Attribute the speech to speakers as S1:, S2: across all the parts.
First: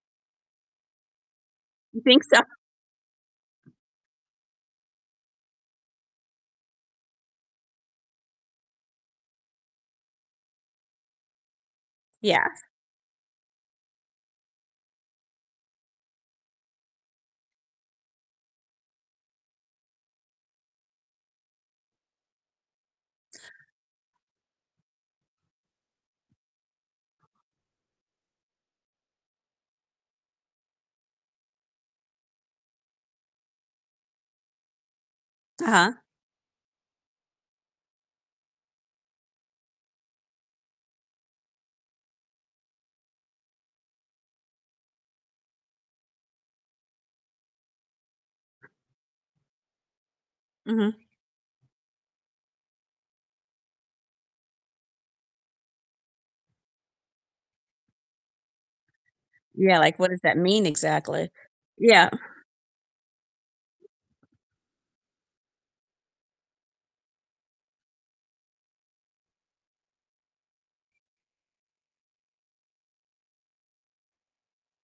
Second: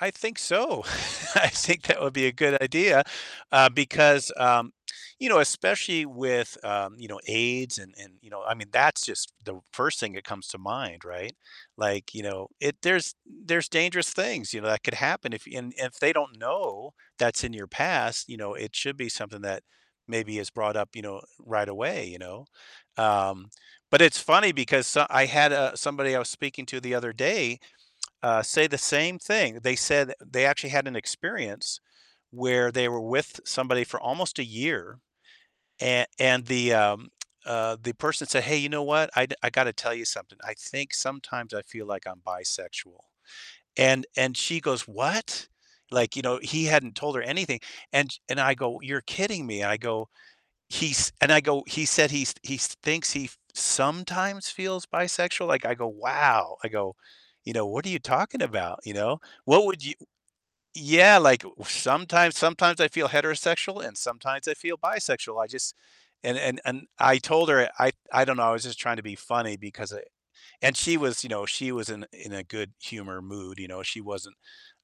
S1: I think so. I think that
S2: You
S1: would
S2: think
S1: be a
S2: so?
S1: good idea, uh, because, um you know, especially with, um, you know, AIDS and and you know, I mean, that's just the 1st thing that comes to mind, right? Like, you know,
S2: Yes.
S1: it there's there's dangerous things, you know, that could happen if and if they don't know that's in your past, you know, it should be something that maybe is brought up, you know, right away, you know? Um, but it's funny because so I had, uh, somebody I was speaking to the other day, uh, say the same thing, they said they actually had an experience where they were with somebody for almost a year,
S2: Uh-huh.
S1: an and the, um uh, the person said, "Hey, you know what? I do I gotta tell you something. I think sometimes I feel like I'm bisexual," and and she goes, "What?" Like, you know, he hadn't told her anything, and sh and I go, "You're kidding me?" I go,
S2: Mhm.
S1: "He's" And I go, "He said he's he's thinks he f sometimes feels bisexual?" Like I go, "Wow," I go, you know, "What are you talking about?" You know? What
S2: Yeah,
S1: would you
S2: like what does that mean
S1: Yeah,
S2: exactly?
S1: like, "W
S2: Yeah.
S1: sometimes sometimes I feel heterosexual, and sometimes I feel bisexual, I just" And and and I told her I I don't know, I was just trying to be funny because it And she was, you know, she was in in a good humor mood, you know, she wasn't,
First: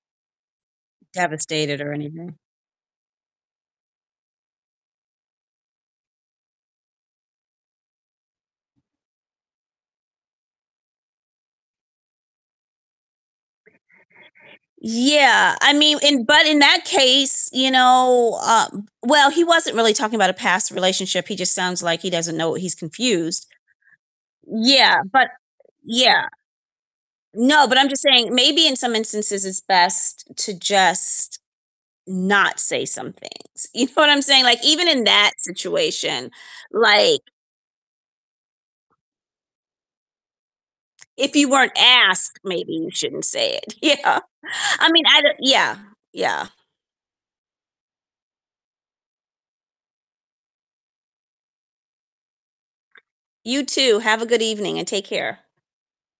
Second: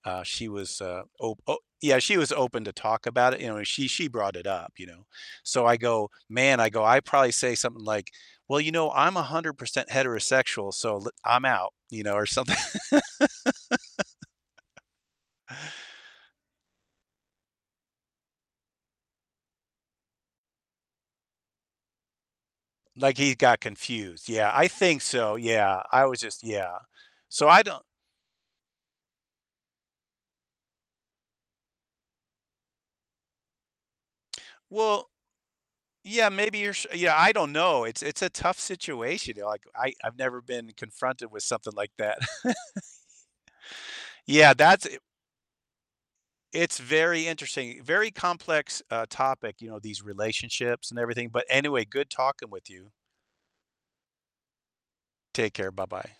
S1: uh She was, uh, ope o
S2: Devastated or
S1: Yeah, she was
S2: anything.
S1: open to talk about it, you know, and she she brought it up, you know? So I go, "Man," I go, "I'd probably say something like, 'Well, you know, I'm 100% heterosexual, so le I'm out.'" You know, or something
S2: Yeah, I mean, in but in that case, you know, um well, he wasn't really talking about a past relationship, he just sounds like he doesn't know what he's
S1: Like, he
S2: confused.
S1: got confused, yeah, I think
S2: Yeah, but
S1: so, yeah. I was
S2: Yeah.
S1: just yeah. So, I
S2: No, but
S1: don't
S2: I'm just saying maybe in some instances it's best to just not say some things, you know what I'm saying? Like, even in
S1: Well
S2: that situation,
S1: Yeah, maybe you're sh Yeah,
S2: like
S1: I don't know, it's it's a tough situation and, like, I I've never been confronted
S2: If
S1: with
S2: you weren't
S1: something like that.
S2: asked, maybe you shouldn't say it. Yeah.
S1: Yeah, that's,
S2: I
S1: eh
S2: mean, I'd, uh Yeah, yeah.
S1: It's very interesting, very complex, uh, topic, you know, these relationships and everything. But anyway, good talking with you.
S2: You too. Have a good evening and take care.
S1: Take care, bye-bye.